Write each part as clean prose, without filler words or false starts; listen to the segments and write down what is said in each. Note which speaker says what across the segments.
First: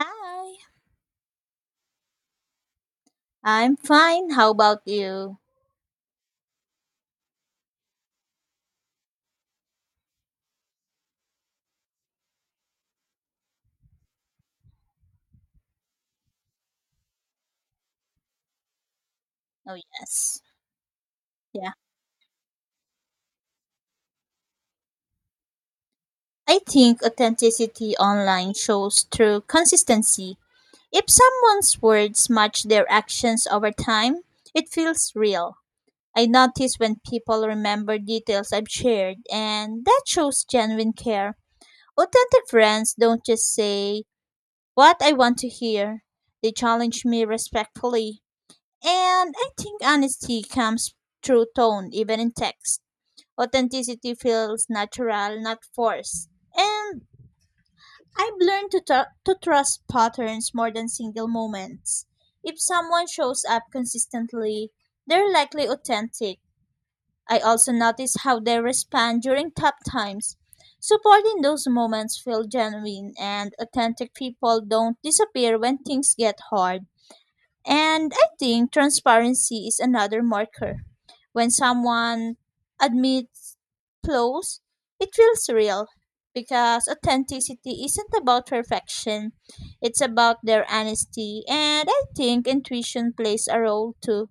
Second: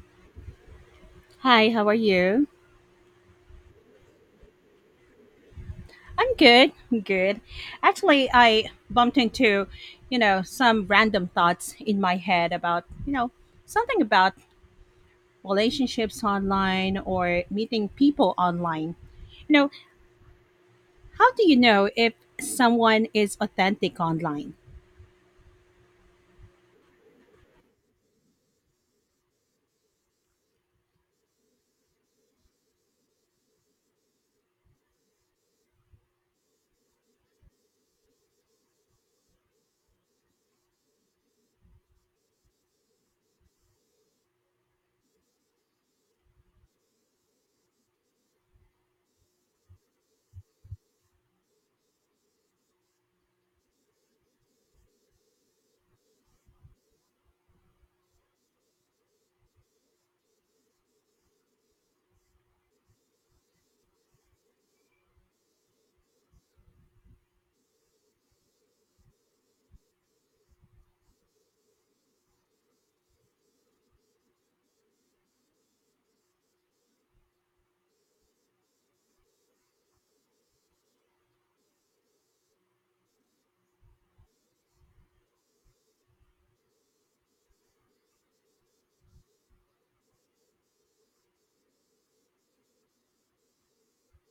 Speaker 1: Hi,
Speaker 2: Hi, how are you?
Speaker 1: I'm fine. How about you?
Speaker 2: I'm good. Actually, I bumped into, some random thoughts in my head about, something about relationships online or meeting people online. You know,
Speaker 1: Oh, yes.
Speaker 2: how do you
Speaker 1: Yeah.
Speaker 2: know if someone is authentic online?
Speaker 1: I think authenticity online shows through consistency. If someone's words match their actions over time, it feels real. I notice when people remember details I've shared, and that shows genuine care. Authentic friends don't just say what I want to hear, they challenge me respectfully. And I think honesty comes through tone, even in text. Authenticity feels natural, not forced. And I've learned to trust patterns more than single moments. If someone shows up consistently, they're likely authentic. I also notice how they respond during tough times. Supporting those moments feel genuine, and authentic people don't disappear when things get hard. And I think transparency is another marker. When someone admits flaws, it feels real because authenticity isn't about perfection, it's about their honesty. And I think intuition plays a role too.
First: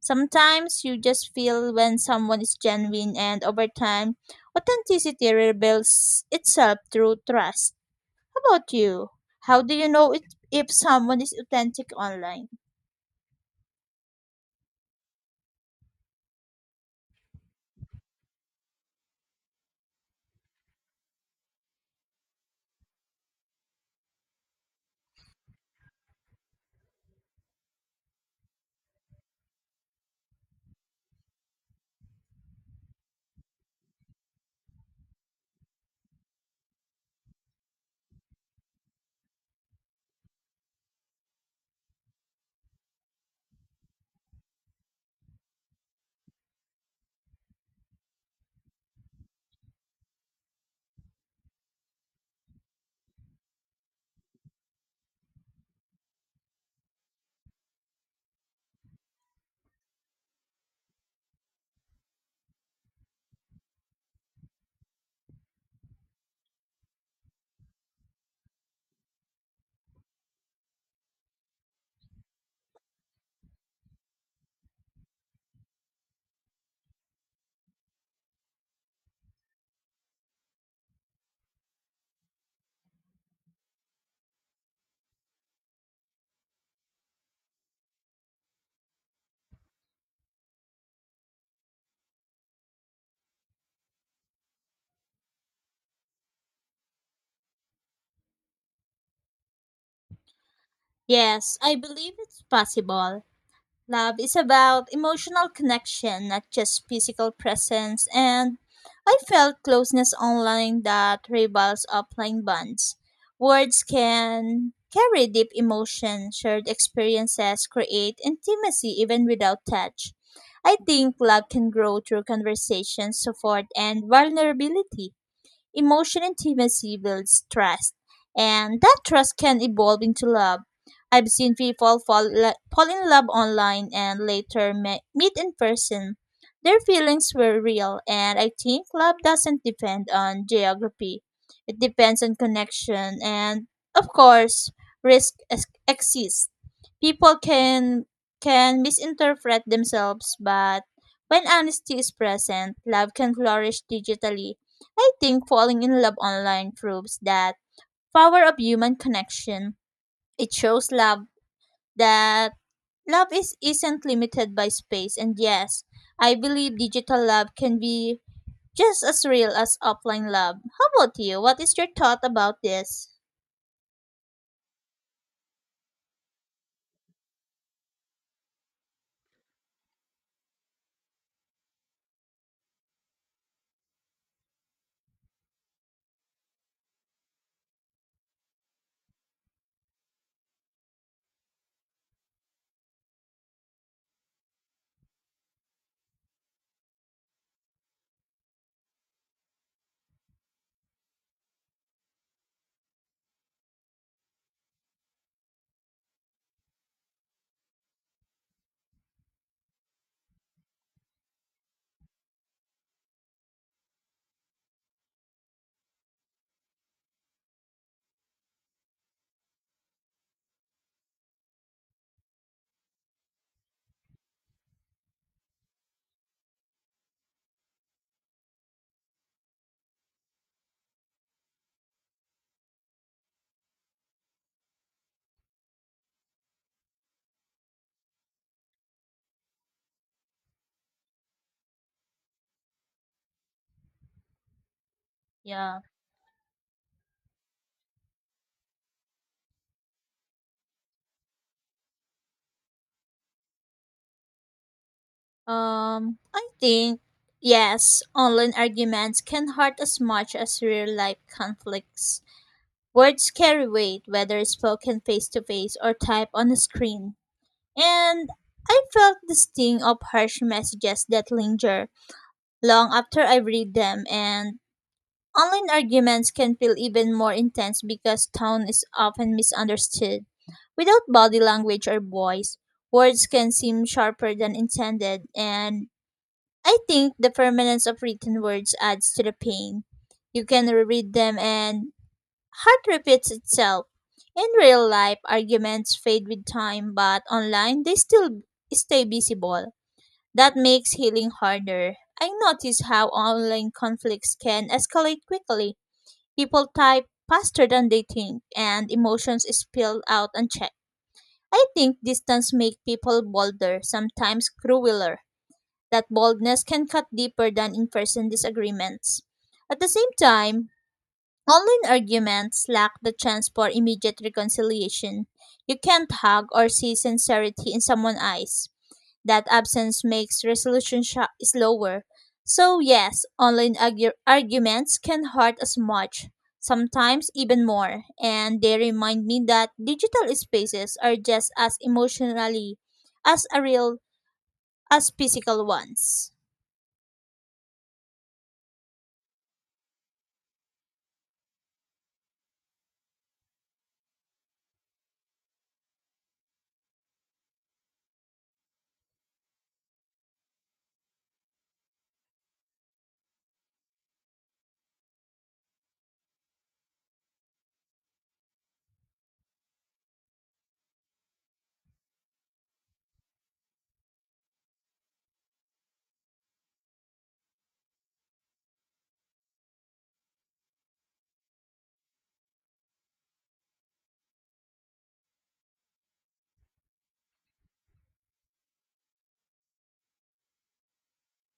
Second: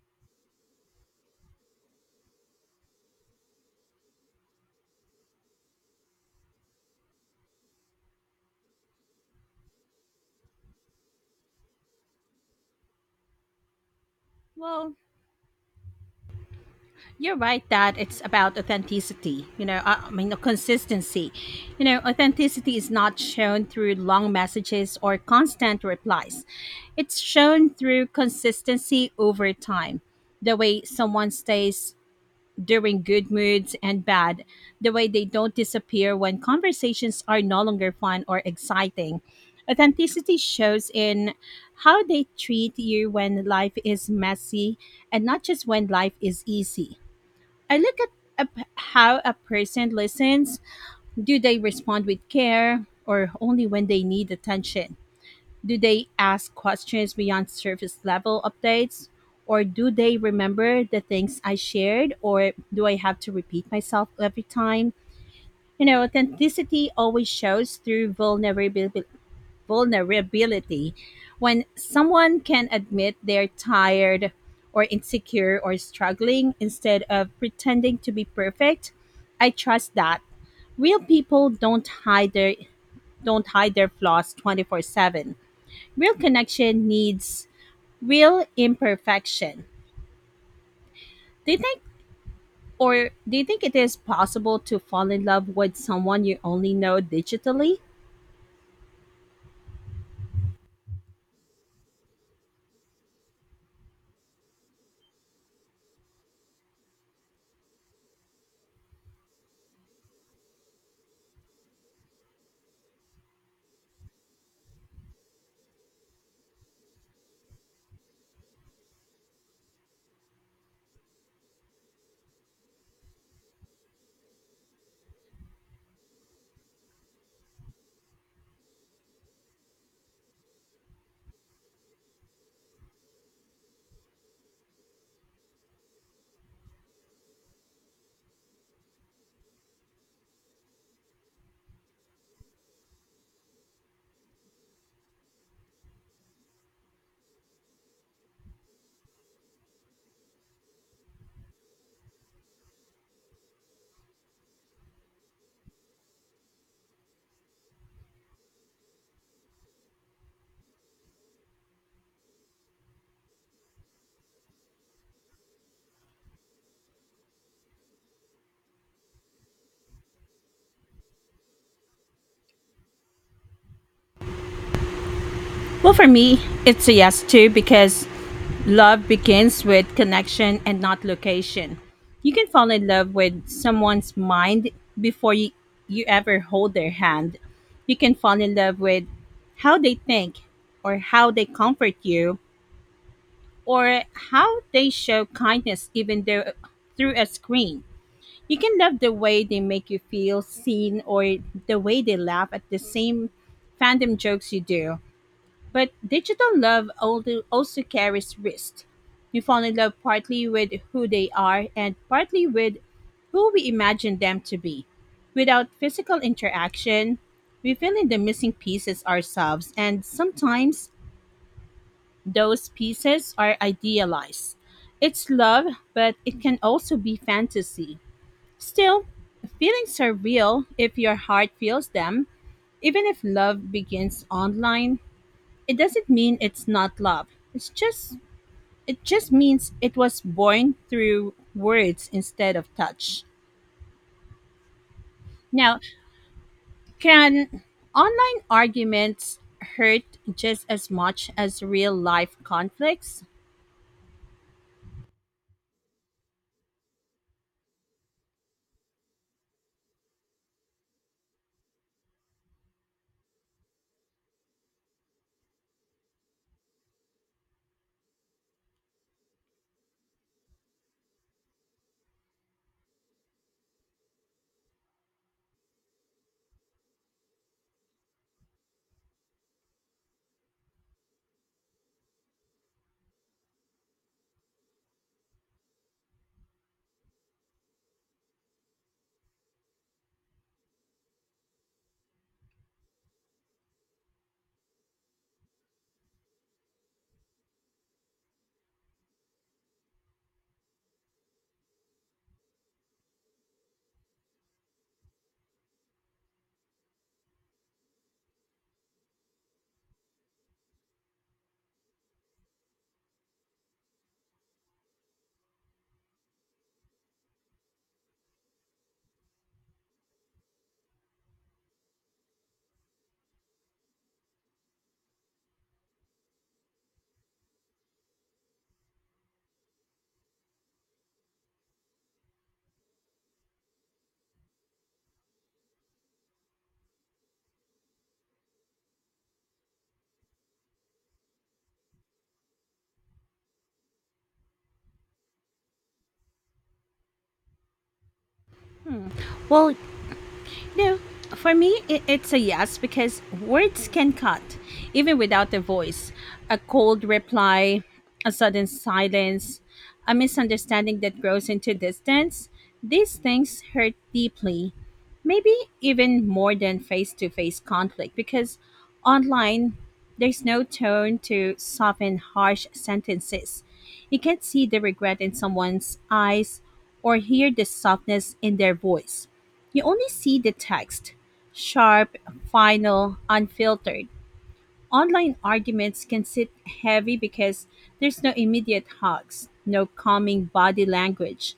Speaker 1: Sometimes you just feel when someone is genuine, and over time, authenticity rebuilds itself through trust. How about you? How do you know it, if someone is authentic online?
Speaker 2: Well, You're right that it's about authenticity, I mean, consistency. You know, authenticity is not shown through long messages or constant replies, it's shown through consistency over time. The way someone stays during good moods and bad, the way they don't disappear when conversations are no longer fun or exciting. Authenticity shows in how they treat you when life is messy and not just when life is easy. I look at how a person listens. Do they respond with care or only when they need attention? Do they ask questions beyond surface level updates? Or do they remember the things I shared? Or do I have to repeat myself every time? You know, authenticity always shows through vulnerability. When someone can admit they're tired or insecure or struggling instead of pretending to be perfect, I trust that. Real people don't hide their flaws 24/7. Real connection needs real imperfection. Do you think or do you think it is possible to fall in love with someone you only know digitally?
Speaker 1: Yes, I believe it's possible. Love is about emotional connection, not just physical presence, and I felt closeness online that rivals offline bonds. Words can carry deep emotion, shared experiences create intimacy even without touch. I think love can grow through conversation, support, and vulnerability. Emotional intimacy builds trust, and that trust can evolve into love. I've seen people fall in love online and later meet in person. Their feelings were real, and I think love doesn't depend on geography. It depends on connection, and of course, risk exists. People can misinterpret themselves, but when honesty is present, love can flourish digitally. I think falling in love online proves that power of human connection. It shows love that love is isn't limited by space and yes, I believe digital love can be just as real as offline love. How about you? What is your thought about this?
Speaker 2: For me, it's a yes too because love begins with connection and not location. You can fall in love with someone's mind before you, you ever hold their hand. You can fall in love with how they think or how they comfort you or how they show kindness even though through a screen. You can love the way they make you feel seen or the way they laugh at the same fandom jokes you do. But digital also carries risk. We fall in love partly with who they are and partly with who we imagine them to be. Without physical interaction, we fill in the missing pieces ourselves, and sometimes those pieces are idealized. It's love, but it can also be fantasy. Still, feelings are real if your heart feels them. Even if love begins online, it doesn't mean it's not love. It's just it just means it was born through words instead of touch. Now,
Speaker 1: Yeah.
Speaker 2: can online arguments hurt just as much as real life conflicts?
Speaker 1: I think yes, online arguments can hurt as much as real life conflicts. Words carry weight whether spoken face to face or typed on a screen. And I felt the sting of harsh messages that linger long after I read them, and online arguments can feel even more intense because tone is often misunderstood. Without body language or voice, words can seem sharper than intended, and I think the permanence of written words adds to the pain. You can reread them and Heart repeats itself. In real life, arguments fade with time, but online, they still stay visible. That makes healing harder. I notice how online conflicts can escalate quickly. People type faster than they think, and emotions spill out unchecked. I think distance makes people bolder, sometimes crueler. That boldness can cut deeper than in person disagreements. At the same time, online arguments lack the chance for immediate reconciliation. You can't hug or see sincerity in someone's eyes. That absence makes resolution slower. So, yes, online arguments can hurt as much, sometimes even more, and they remind me that digital spaces are just as emotionally as a real as physical ones.
Speaker 2: Well, no, for me, I it's a yes because words can cut, even without a voice. A cold reply, a sudden silence, a misunderstanding that grows into distance. These things hurt deeply, maybe even more than face to face conflict because online, there's no tone to soften harsh sentences. You can't see the regret in someone's eyes or hear the softness in their voice. You only see the text, sharp, final, unfiltered. Online arguments can sit heavy because there's no immediate hugs, no calming body language,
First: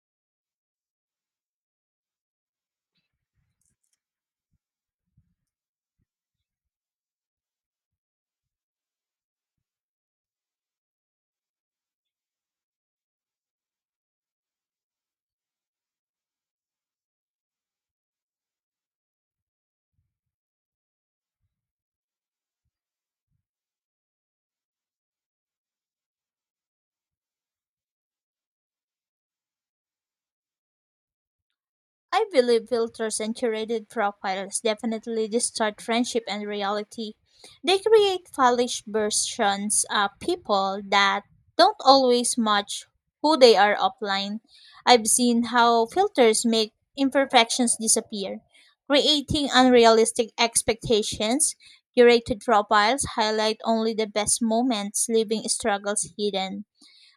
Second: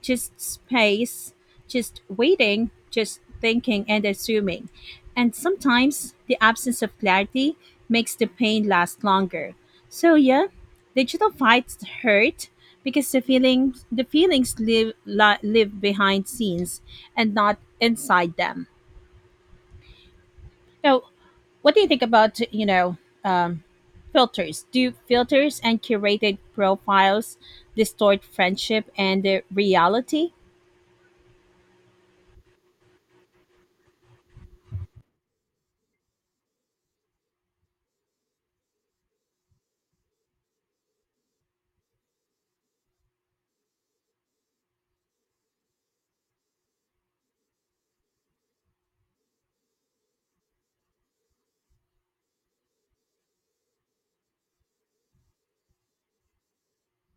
Speaker 2: just space, just waiting, just thinking and assuming. And sometimes the absence of clarity makes the pain last longer. So yeah, digital fights hurt because the feelings live behind scenes and not inside them. Now, what do you think about um, filters? Do filters and curated profiles distort friendship and the reality?
Speaker 1: I believe filters and curated profiles definitely distort friendship and reality. They create polished versions of people that don't always match who they are offline. I've seen how filters make imperfections disappear, creating unrealistic expectations. Curated profiles highlight only the best moments, leaving struggles hidden.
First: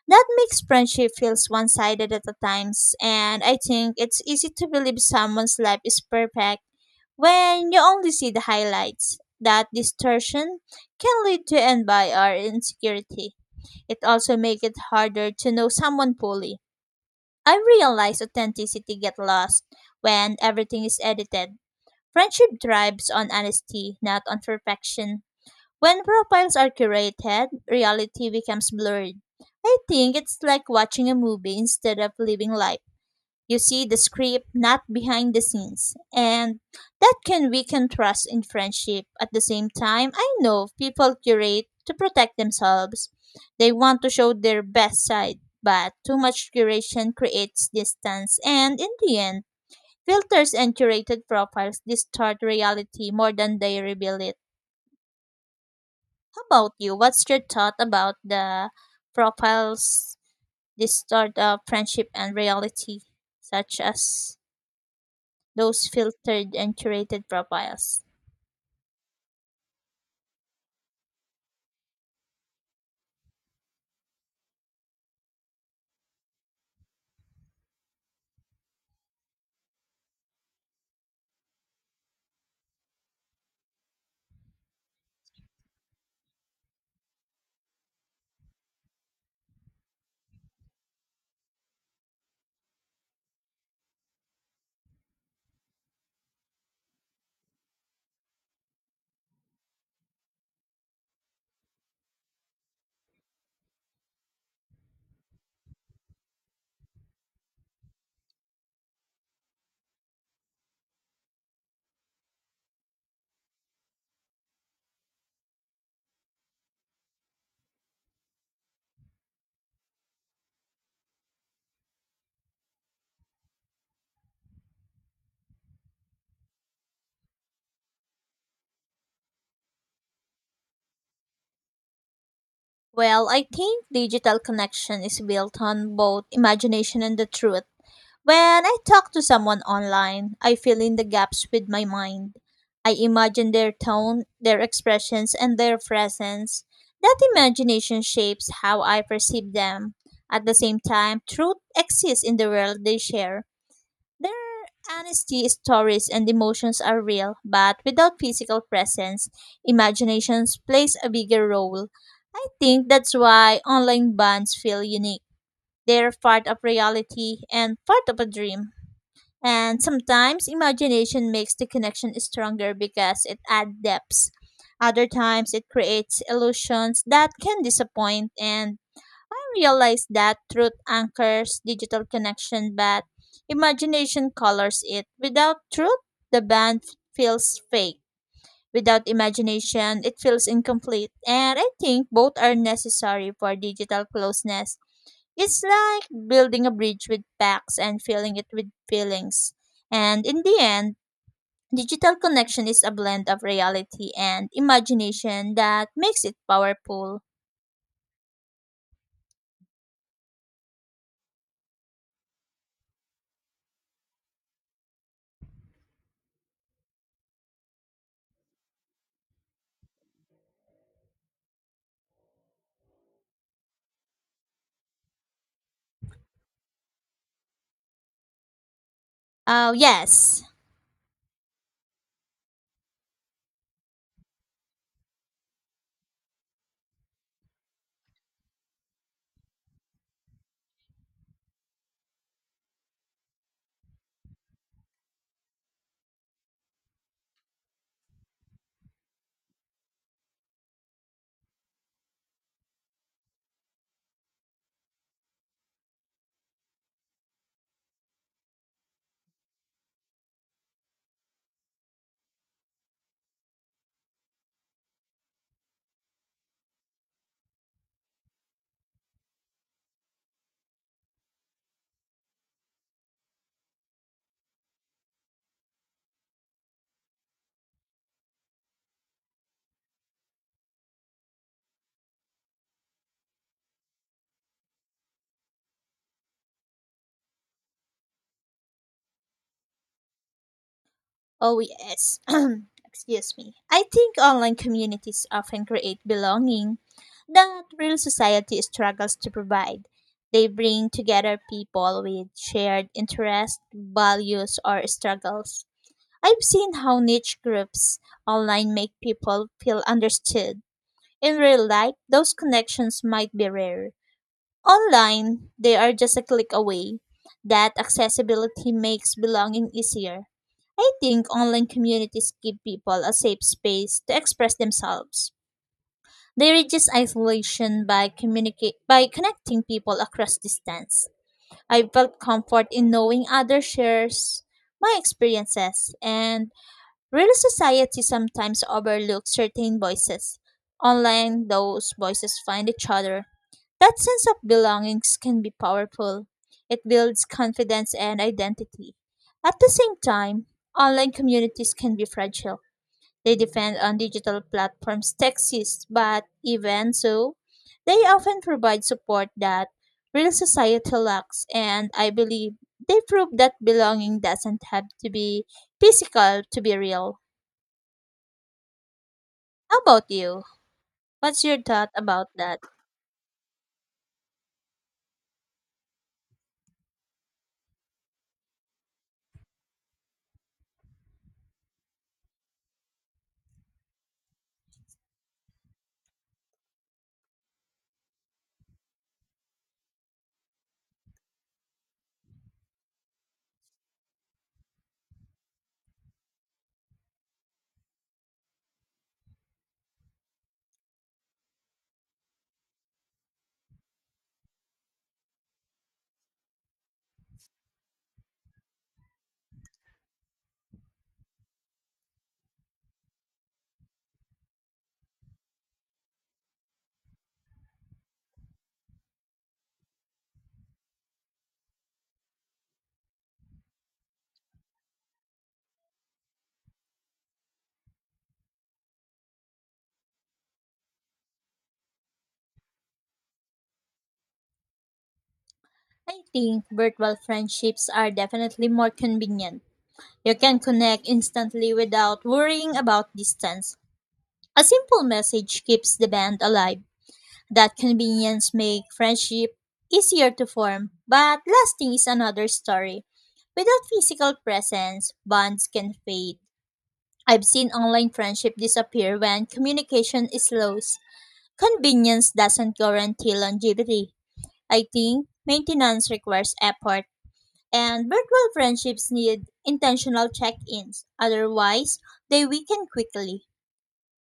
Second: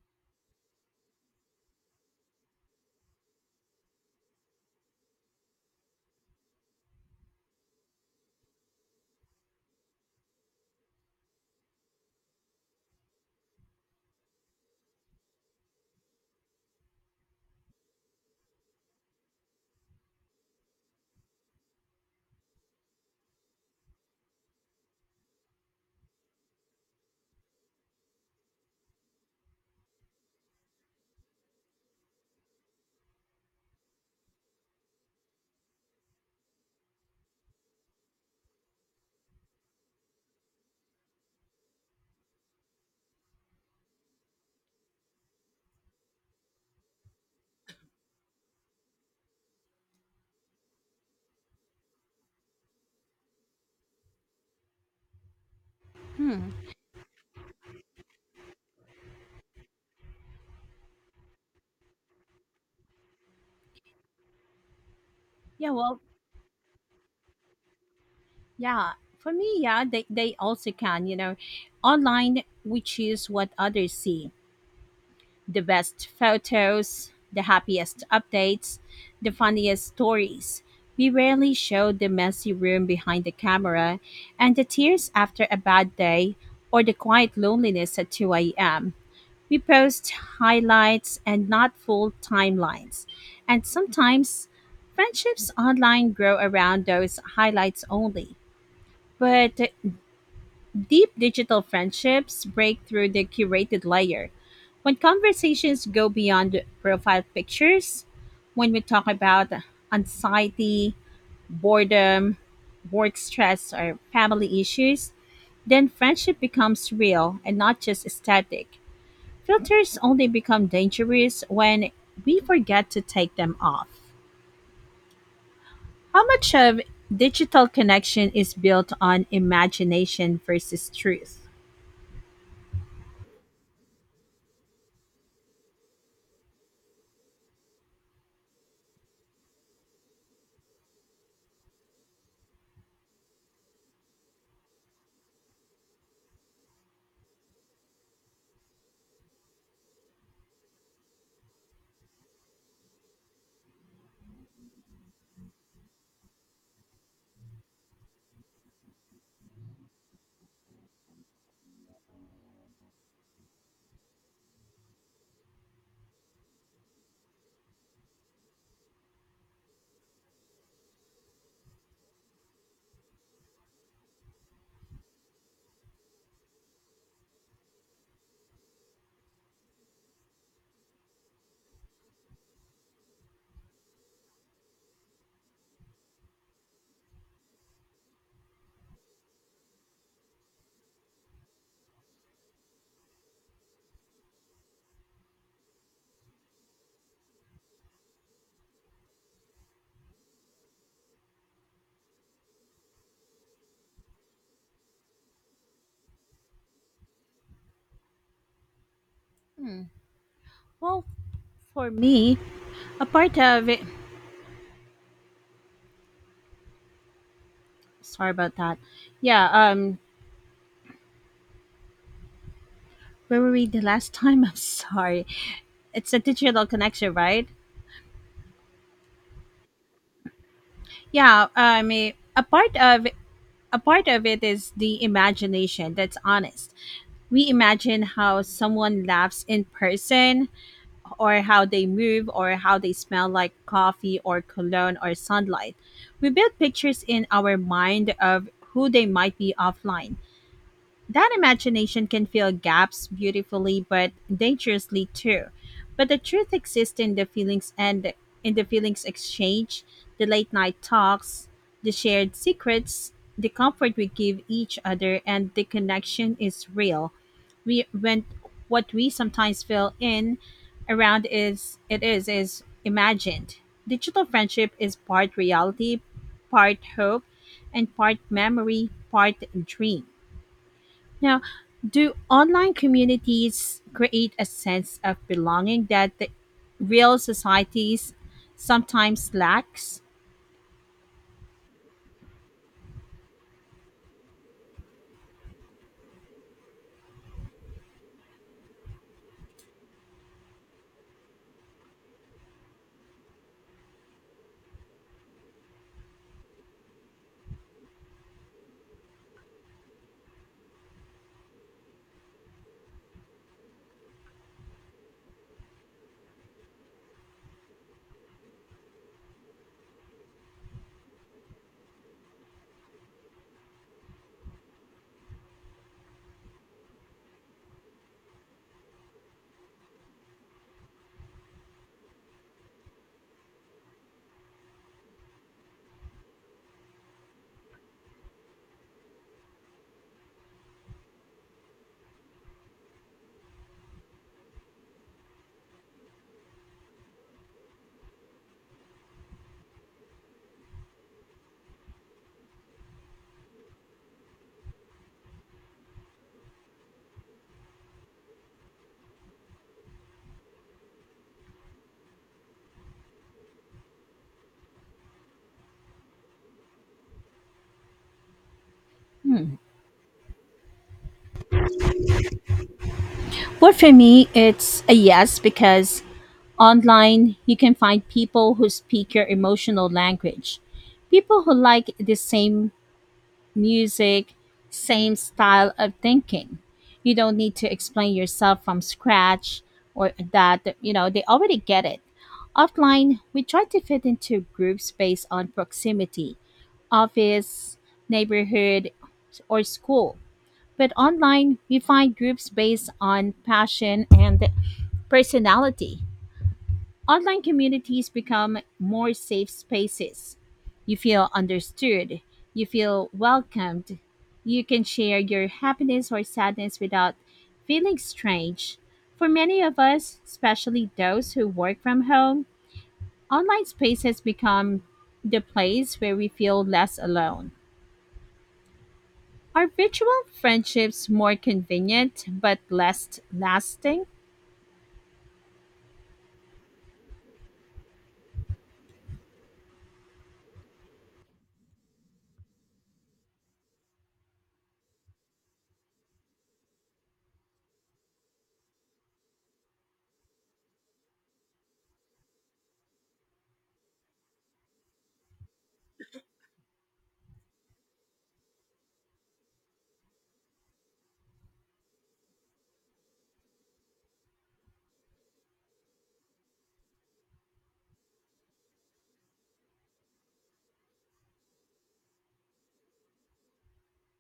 Speaker 1: That makes friendship feels one-sided at the times, and I think it's easy to believe someone's life is perfect when you only see the highlights. That distortion can lead to envy or insecurity. It also makes it harder to know someone fully. I realize authenticity gets lost when everything is edited. Friendship thrives on honesty, not on perfection. When profiles are curated, reality becomes blurred. I think it's like watching a movie instead of living life. You see the script, not behind the scenes. And that can weaken trust in friendship. At the same time, I know people curate to protect themselves. They want to show their best side, but too much curation creates distance. And in the end, filters and curated profiles distort reality more than they reveal it. How about you? What's your thought about the profiles distort of friendship and reality, such as
Speaker 2: Yeah,
Speaker 1: those
Speaker 2: well,
Speaker 1: filtered and curated profiles?
Speaker 2: yeah. For me, yeah, they also can. You know, online we choose what others see: the best photos, the happiest updates, the funniest stories. We rarely show the messy room behind the camera and the tears after a bad day or the quiet loneliness at 2 a.m. We post highlights and not full timelines. And sometimes friendships online grow around those highlights only. But deep digital friendships break through the curated layer. When conversations go beyond profile pictures, when we talk about anxiety, boredom, work stress, or family issues, then friendship becomes real and not just static. Filters only become dangerous when we forget to take them off. How much of digital connection is built on imagination versus truth?
Speaker 1: Well, I think digital connection is built on both imagination and the truth. When I talk to someone online, I fill in the gaps with my mind. I imagine their tone, their expressions, and their presence. That imagination shapes how I perceive them. At the same time, truth exists in the world they share. Their honesty, stories, and emotions are real, but without physical presence, imagination plays a bigger role. I think that's why online bands feel unique. They're part of reality and part of a dream. And sometimes imagination makes the connection stronger because it adds depth. Other times it creates illusions that can disappoint and I realize that truth anchors digital connection but imagination colors it. Without truth, the band feels fake. Without imagination, it feels incomplete. And I think both are necessary for digital closeness. It's like building a bridge with facts and filling it with feelings. And in the end, digital connection is a blend of reality and imagination that makes it powerful.
Speaker 2: Well, for me, a part of it, sorry about that. Yeah, where were we the last time? I'm sorry. It's a digital connection, right?
Speaker 1: Oh, yes.
Speaker 2: Yeah, I mean, a part of it is the imagination that's honest. We imagine how someone laughs in person, or how they move or how they smell like coffee or cologne or sunlight. We build pictures in our mind of who they might be offline. That imagination can fill gaps beautifully but dangerously too, but the truth exists in the feelings, and in the feelings exchange, the late night talks, the shared secrets, the comfort we give each other. And the connection is real. We when what we sometimes feel in around is imagined. Digital friendship is part reality, part hope, and part memory, part dream. Now, do online communities create a sense of belonging that the real societies sometimes lacks?
Speaker 1: Oh, yes. Excuse me. I think online communities often create belonging that real society struggles to provide. They bring together people with shared interests, values, or struggles. I've seen how niche groups online make people feel understood. In real life, those connections might be rare. Online, they are just a click away. That accessibility makes belonging easier. I think online communities give people a safe space to express themselves. They reduce isolation by communicate by connecting people across distance. I felt comfort in knowing others shares my experiences and real society sometimes overlooks certain voices. Online, those voices find each other. That sense of belongings can be powerful. It builds confidence and identity. At the same time, online communities can be fragile. They depend on digital platforms to exist, but even so, they often provide support that real society lacks, and I believe they prove that belonging doesn't have to be physical to be real.
Speaker 2: Hmm.
Speaker 1: How about you? What's your thought about that?
Speaker 2: Well, for me, it's a yes because online you can find people who speak your emotional language, people who like the same music, same style of thinking. You don't need to explain yourself from scratch or that, you know, they already get it. Offline, we try to fit into groups based on proximity, office, neighborhood, or school. But online, we find groups based on passion and personality. Online communities become more safe spaces. You feel understood, you feel welcomed, you can share your happiness or sadness without feeling strange. For many of us, especially those who work from home, online spaces become the place where we feel less alone. Are virtual friendships more convenient but less lasting?
Speaker 1: I think virtual friendships are definitely more convenient. You can connect instantly without worrying about distance. A simple message keeps the band alive. That convenience makes friendship easier to form, but lasting is another story. Without physical presence, bonds can fade. I've seen online friendship disappear when communication is lost. Convenience doesn't guarantee longevity. I think maintenance requires effort, and virtual friendships need intentional check ins, otherwise, they weaken quickly.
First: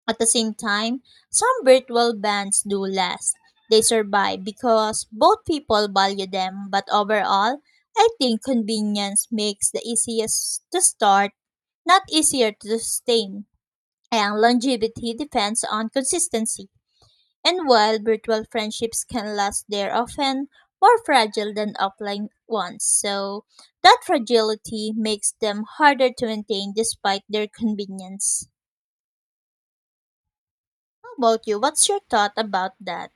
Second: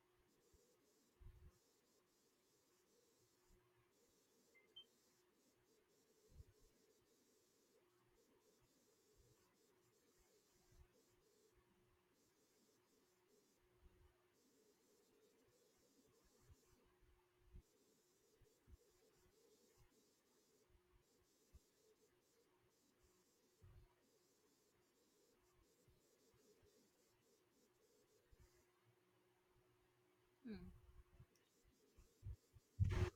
Speaker 1: At the same time, some virtual bands do last. They survive because both people value them, but overall, I think convenience makes the easiest to start, not easier to sustain, and longevity depends on consistency. And while virtual friendships can last, they're often more fragile than offline ones. So that fragility makes them harder to maintain despite their convenience. How about you? What's your thought about that?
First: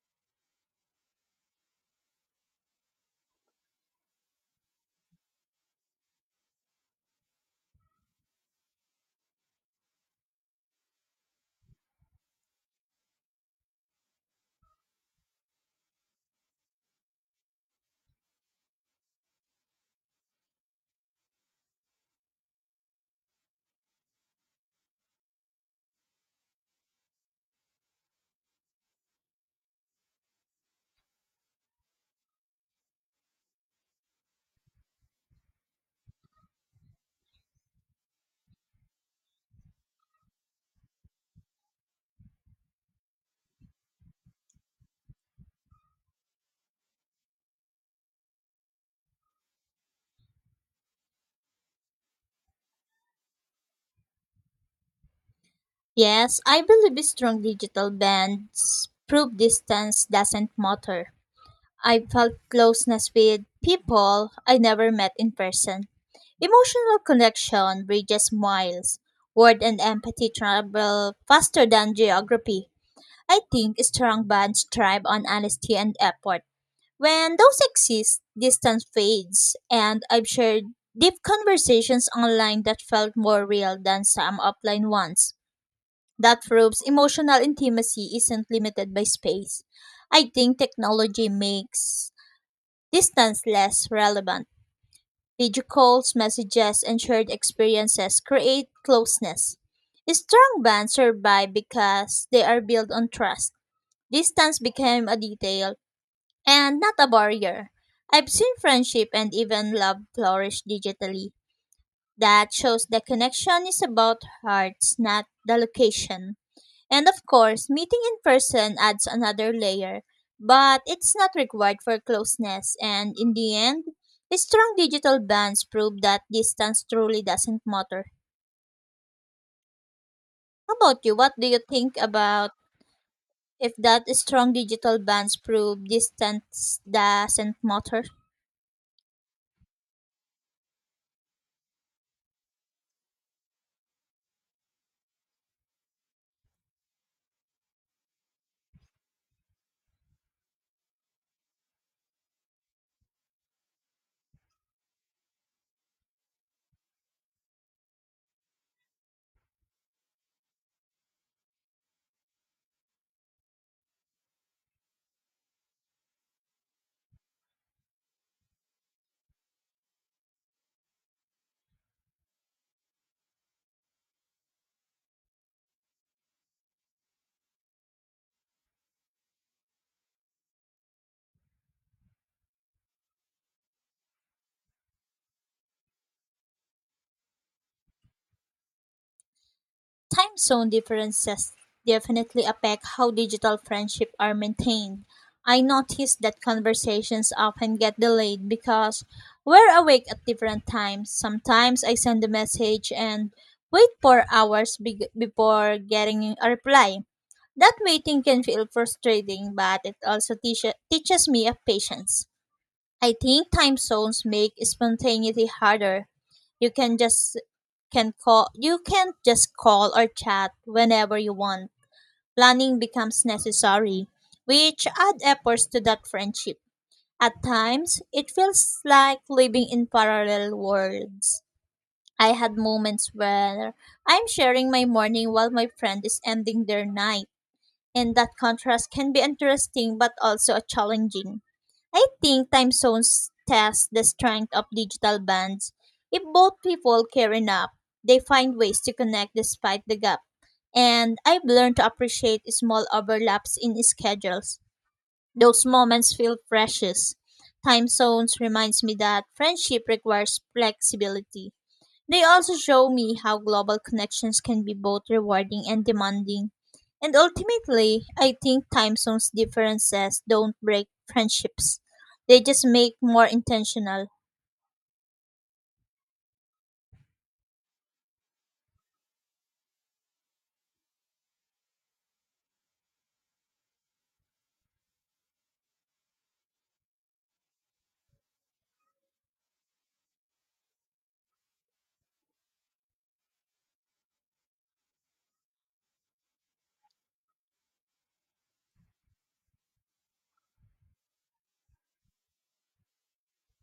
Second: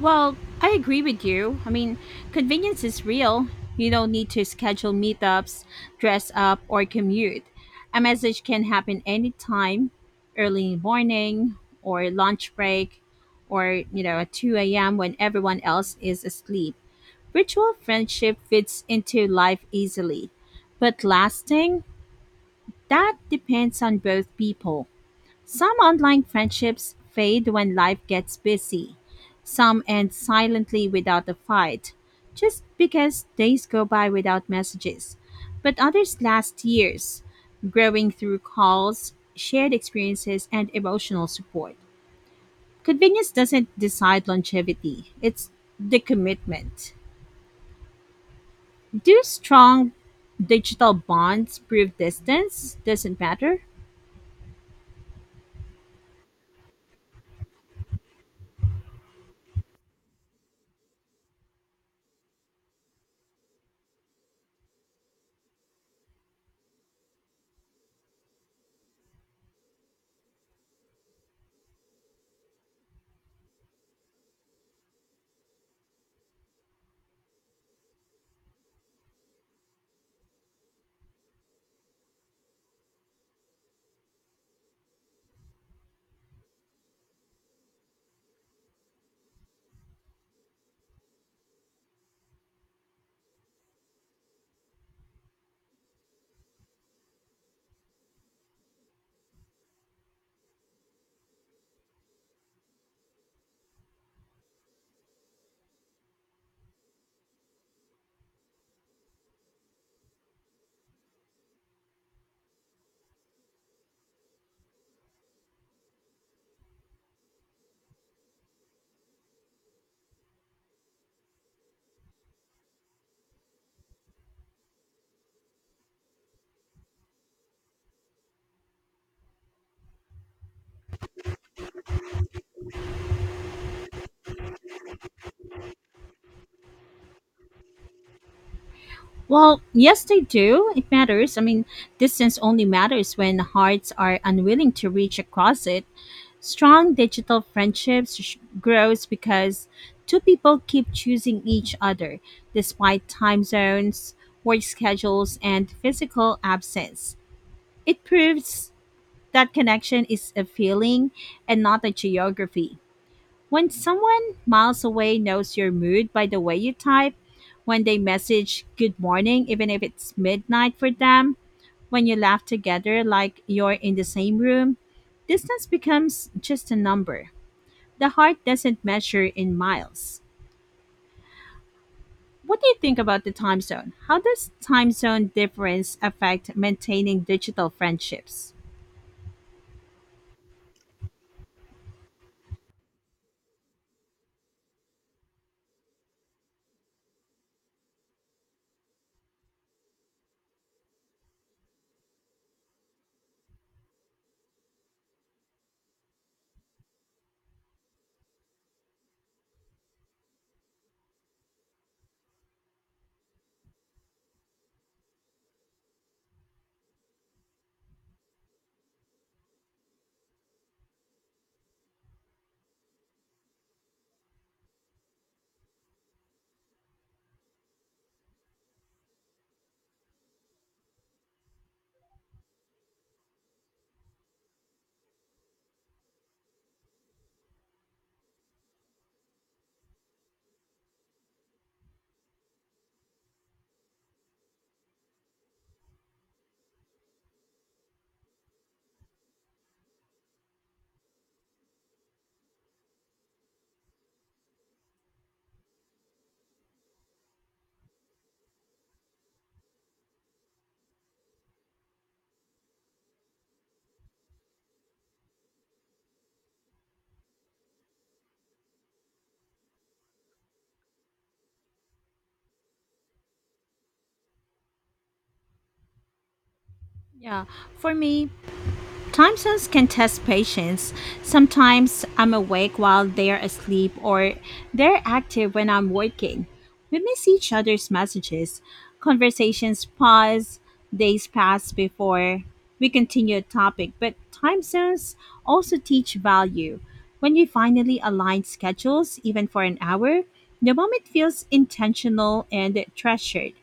Speaker 2: Well, I agree with you. I mean, convenience is real. You don't need to schedule meetups, dress up, or commute. A message can happen anytime, early morning, or lunch break, or, you know, at 2 a.m. when everyone else is asleep. Virtual friendship fits into life easily. But lasting, that depends on both people. Some online friendships fade when life gets busy. Some end silently without a fight, just because days go by without messages. But others last years, growing through calls, shared experiences, and emotional support. Convenience doesn't decide longevity, it's the commitment. Do strong digital bonds prove distance doesn't matter?
Speaker 1: Yes, I believe a strong digital bands prove distance doesn't matter. I felt closeness with people I never met in person. Emotional connection bridges miles. Word and empathy travel faster than geography. I think strong bonds thrive on honesty and effort. When those exist, distance fades, and I've shared deep conversations online that felt more real than some offline ones. That proves emotional intimacy isn't limited by space. I think technology makes distance less relevant. Video calls, messages, and shared experiences create closeness. Strong bonds survive because they are built on trust. Distance became a detail and not a barrier. I've seen friendship and even love flourish digitally. That shows the connection is about hearts, not the location. And of course, meeting in person adds another layer, but it's not required for closeness. And in the end, strong digital bands prove that distance truly doesn't matter. How about you? What do you think about if that strong digital bands prove distance doesn't matter?
Speaker 2: Well, yes, they do. It matters. I mean, distance only matters when hearts are unwilling to reach across it. Strong digital grows because two people keep choosing each other despite time zones, work schedules, and physical absence. It proves that connection is a feeling and not a geography. When someone miles away knows your mood by the way you type, when they message good morning, even if it's midnight for them, when you laugh together like you're in the same room, distance becomes just a number. The heart doesn't measure in miles. What do you think about the time zone? How does time zone difference affect maintaining digital friendships?
Speaker 1: Time zone differences definitely affect how digital friendships are maintained. I noticed that conversations often get delayed because we're awake at different times. Sometimes I send a message and wait for hours before getting a reply. That waiting can feel frustrating, but it also teaches me of patience. I think time zones make spontaneity harder. You can just you can just call or chat whenever you want. Planning becomes necessary, which add efforts to that friendship. At times, it feels like living in parallel worlds. I had moments where I'm sharing my morning while my friend is ending their night and that contrast can be interesting but also challenging. I think time zones test the strength of digital bands. If both people care enough, they find ways to connect despite the gap. And I've learned to appreciate small overlaps in schedules. Those moments feel precious. Time zones reminds me that friendship requires flexibility. They also show me how global connections can be both rewarding and demanding. And ultimately, I think time zones differences don't break friendships. They just make more intentional.
Speaker 2: Yeah, for me, time zones can test patience. Sometimes I'm awake while they're asleep, or they're active when I'm working. We miss each other's messages. Conversations pause, days pass before we continue a topic, but time zones also teach value. When we finally align schedules, even for an hour, the moment feels intentional and treasured.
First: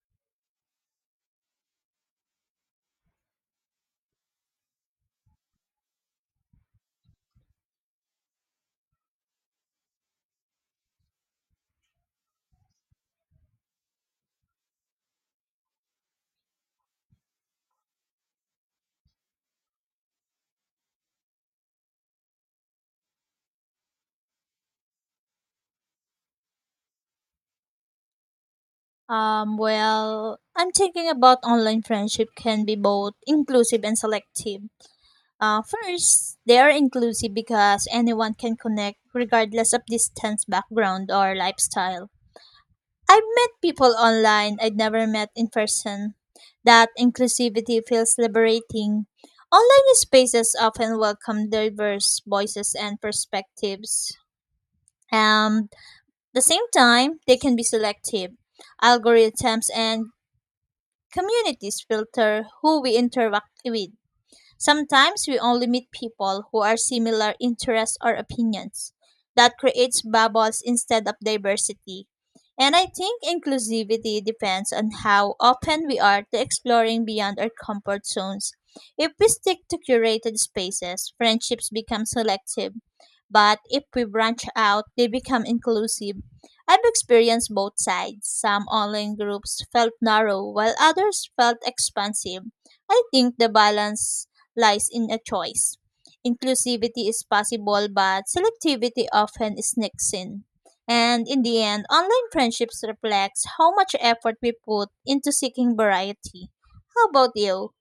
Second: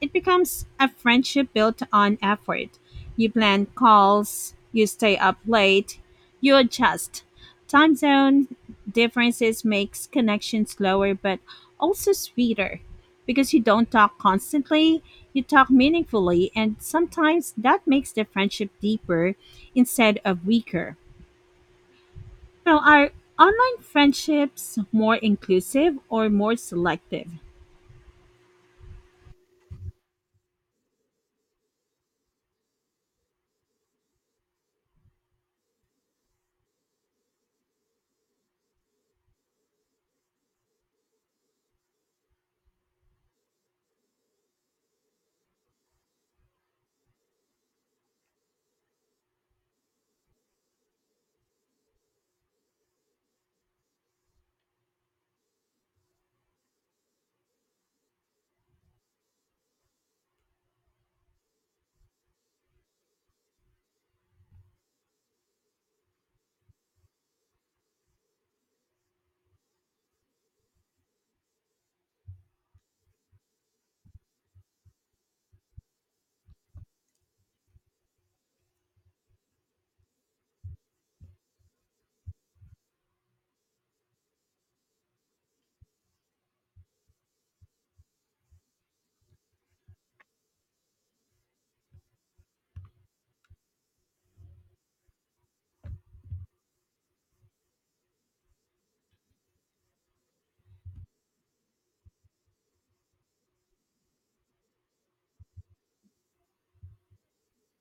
Speaker 2: It becomes a friendship built on effort. You plan calls, you stay up late, you adjust. Time zone differences makes connections slower but also sweeter because you don't talk constantly, you talk meaningfully, and sometimes that makes the friendship deeper instead of weaker. Now, are online friendships more inclusive or more selective?
Speaker 1: Well, I'm thinking about online friendship can be both inclusive and selective. First, they are inclusive because anyone can connect regardless of distance, background, or lifestyle. I've met people online I'd never met in person. That inclusivity feels liberating. Online spaces often welcome diverse voices and perspectives. And at the same time, they can be selective. Algorithms and communities filter who we interact with. Sometimes we only meet people who are similar interests or opinions. That creates bubbles instead of diversity. And I think inclusivity depends on how open we are to exploring beyond our comfort zones. If we stick to curated spaces, friendships become selective. But if we branch out, they become inclusive. I've experienced both sides. Some online groups felt narrow, while others felt expansive. I think the balance lies in a choice. Inclusivity is possible, but selectivity often sneaks in. And in the end, online friendships reflects how much effort we put into seeking variety. How about you?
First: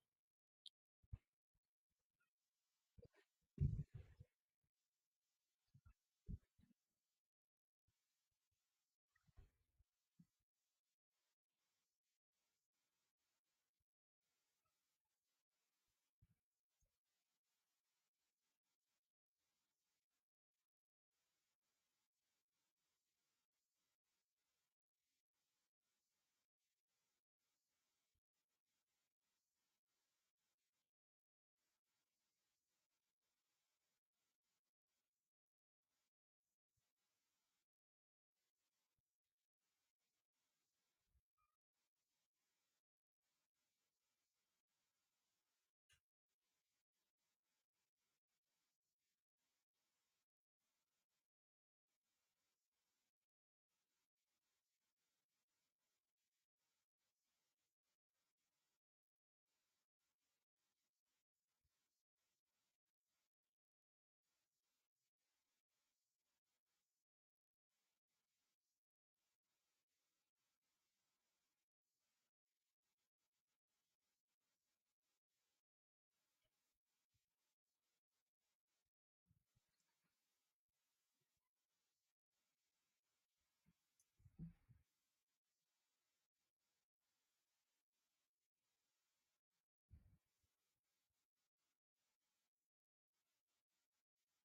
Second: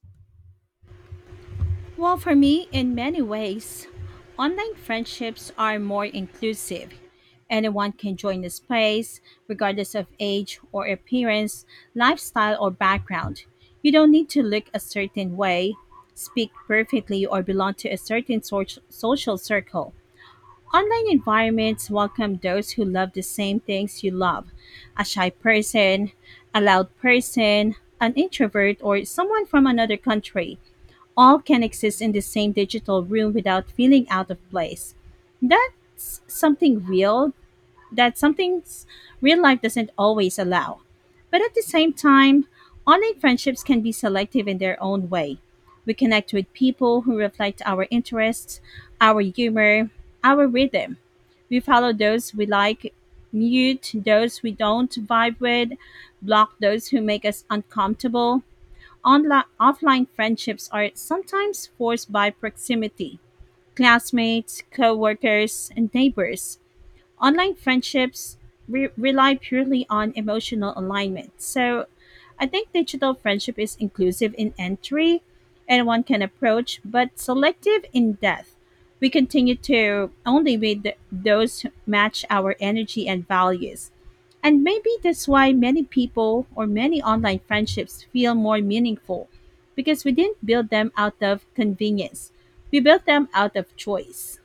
Speaker 2: Well, for me, in many ways, online friendships are more inclusive. Anyone can join the space, regardless of age or appearance, lifestyle, or background. You don't need to look a certain way, speak perfectly, or belong to a certain social circle. Online environments welcome those who love the same things you love. A shy person, a loud person, an introvert, or someone from another country, all can exist in the same digital room without feeling out of place. That's something real, that something s- real life doesn't always allow. But at the same time, online friendships can be selective in their own way. We connect with people who reflect our interests, our humor, our rhythm. We follow those we like, mute those we don't vibe with, block those who make us uncomfortable. Online, offline friendships are sometimes forced by proximity, classmates, coworkers, and neighbors. Online rely purely on emotional alignment. So I think digital friendship is inclusive in entry, anyone can approach, but selective in depth. We continue to only with those who match our energy and values. And maybe that's why many people or many online friendships feel more meaningful because we didn't build them out of convenience. We built them out of choice.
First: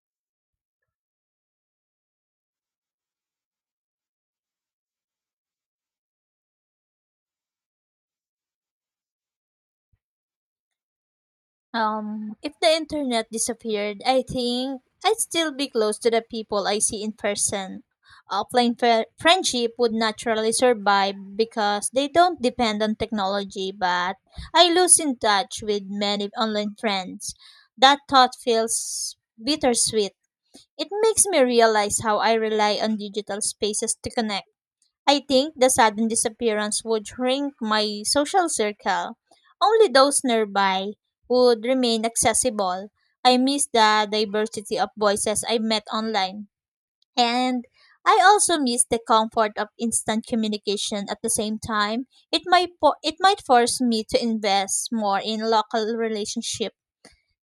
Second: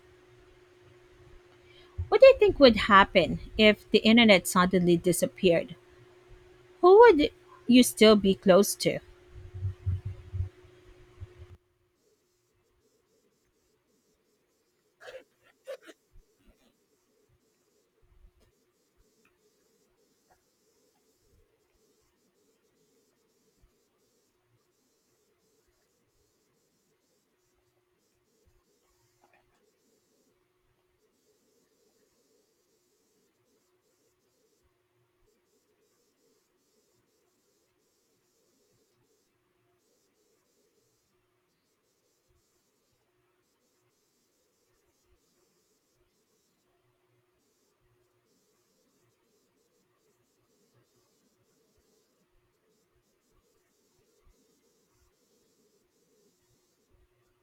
Speaker 2: What do you think would happen if the internet suddenly disappeared? Who would you still be close to?
Speaker 1: If the internet disappeared, I think I'd still be close to the people I see in person. Offline fri friendship would naturally survive because they don't depend on technology, but I lose in touch with many online friends. That thought feels bittersweet. It makes me realize how I rely on digital spaces to connect. I think the sudden disappearance would shrink my social circle. Only those nearby would remain accessible. I miss the diversity of voices I met online. And I also miss the comfort of instant communication at the same time. It might force me to invest more in local relationships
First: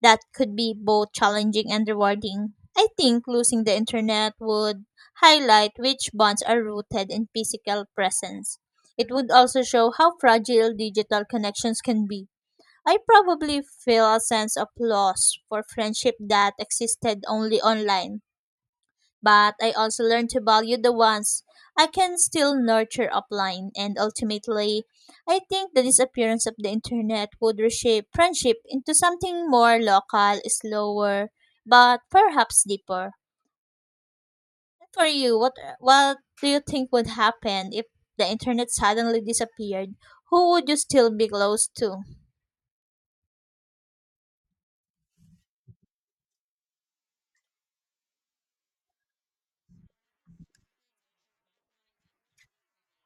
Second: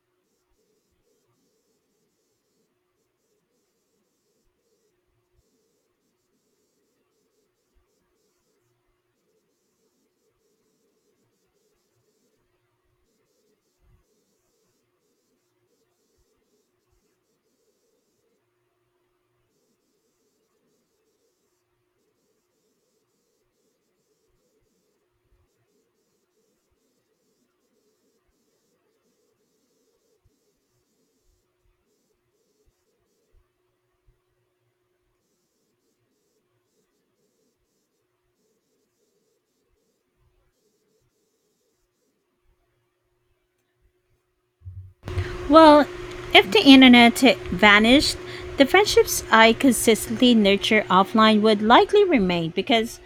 Speaker 1: that could be both challenging and rewarding. I think losing the internet would highlight which bonds are rooted in physical presence. It would also show how fragile digital connections can be. I probably feel a sense of loss for friendship that existed only online but I also learned to value the ones I can still nurture offline. And ultimately, I think the disappearance of the internet would reshape friendship into something more local, slower, but perhaps deeper. For you, what do you think would happen if the internet suddenly disappeared? Who would you still be close to?
Speaker 2: Well, if the internet vanished, the friendships I consistently nurture offline would likely remain because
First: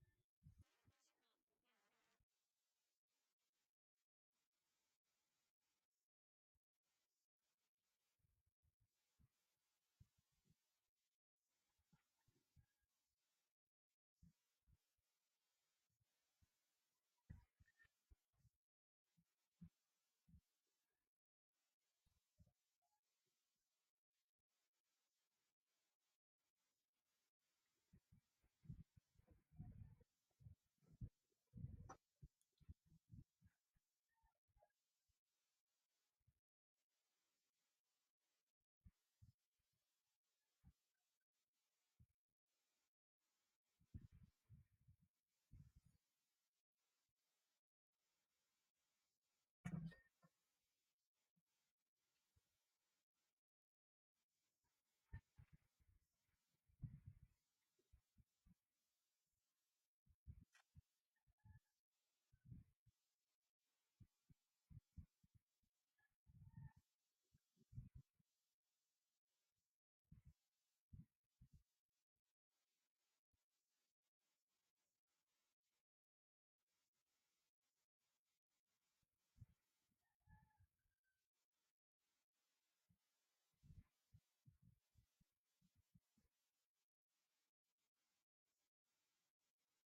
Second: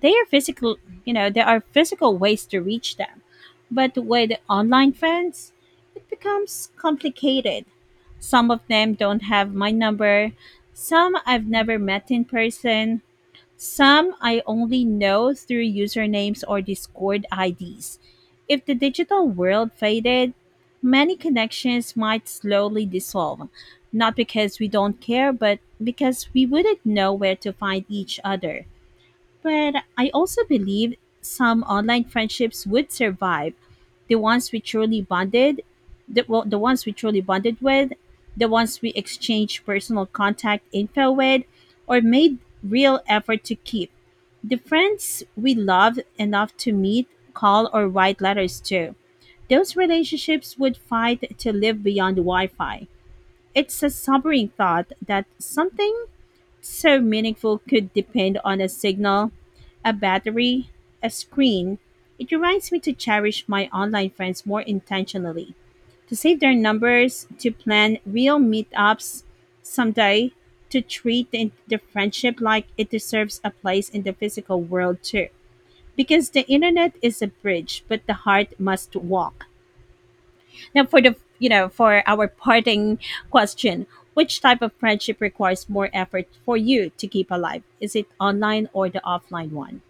Speaker 2: they are physical, you know, there are physical ways to reach them. But with online friends, it becomes complicated. Some of them don't have my number, some I've never met in person, some I only know through usernames or Discord IDs. If the digital world faded, many connections might slowly dissolve, not because we don't care, but because we wouldn't know where to find each other. But I also believe some online friendships would survive. The ones we truly bonded, the ones we truly bonded with, the ones we exchanged personal contact info with, or made real effort to keep. The friends we loved enough to meet, call, or write letters to. Those relationships would fight to live beyond Wi Fi. It's a sobering thought that something so meaningful could depend on a signal, a battery, a screen. It reminds me to cherish my online friends more intentionally, to save their numbers, to plan real meetups someday, to treat the friendship like it deserves a place in the physical world too because the internet is a bridge, but the heart must walk. Now, for for our parting question, which type of friendship requires more effort for you to keep alive? Is it online or the offline one?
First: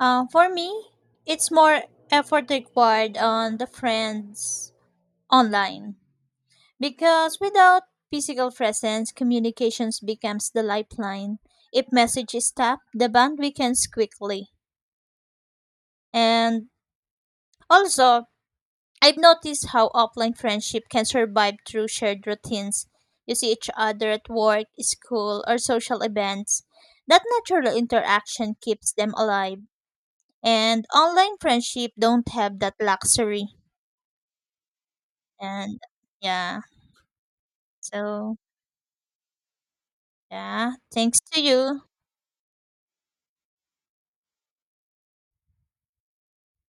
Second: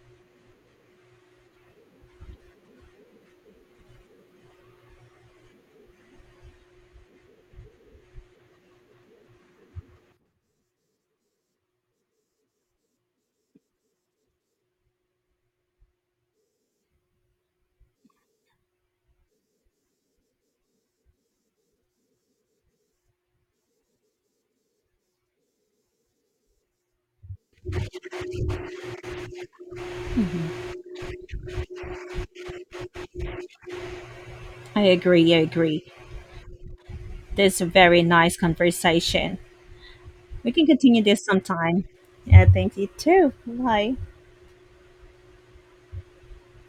Speaker 1: For me, it's more effort required on the friends online. Because without physical presence, communications becomes the lifeline. If message is tapped, the bond weakens quickly. And also, I've noticed how offline friendship can survive through shared routines. You see each other at work, school, or social events. That natural interaction keeps them alive. And online friendship don't have that luxury.
Speaker 2: I agree. I
Speaker 1: And
Speaker 2: agree.
Speaker 1: yeah,
Speaker 2: This is a very nice
Speaker 1: so
Speaker 2: conversation. We can
Speaker 1: yeah,
Speaker 2: continue
Speaker 1: thanks
Speaker 2: this
Speaker 1: to you.
Speaker 2: sometime. Yeah, thank you too. Bye.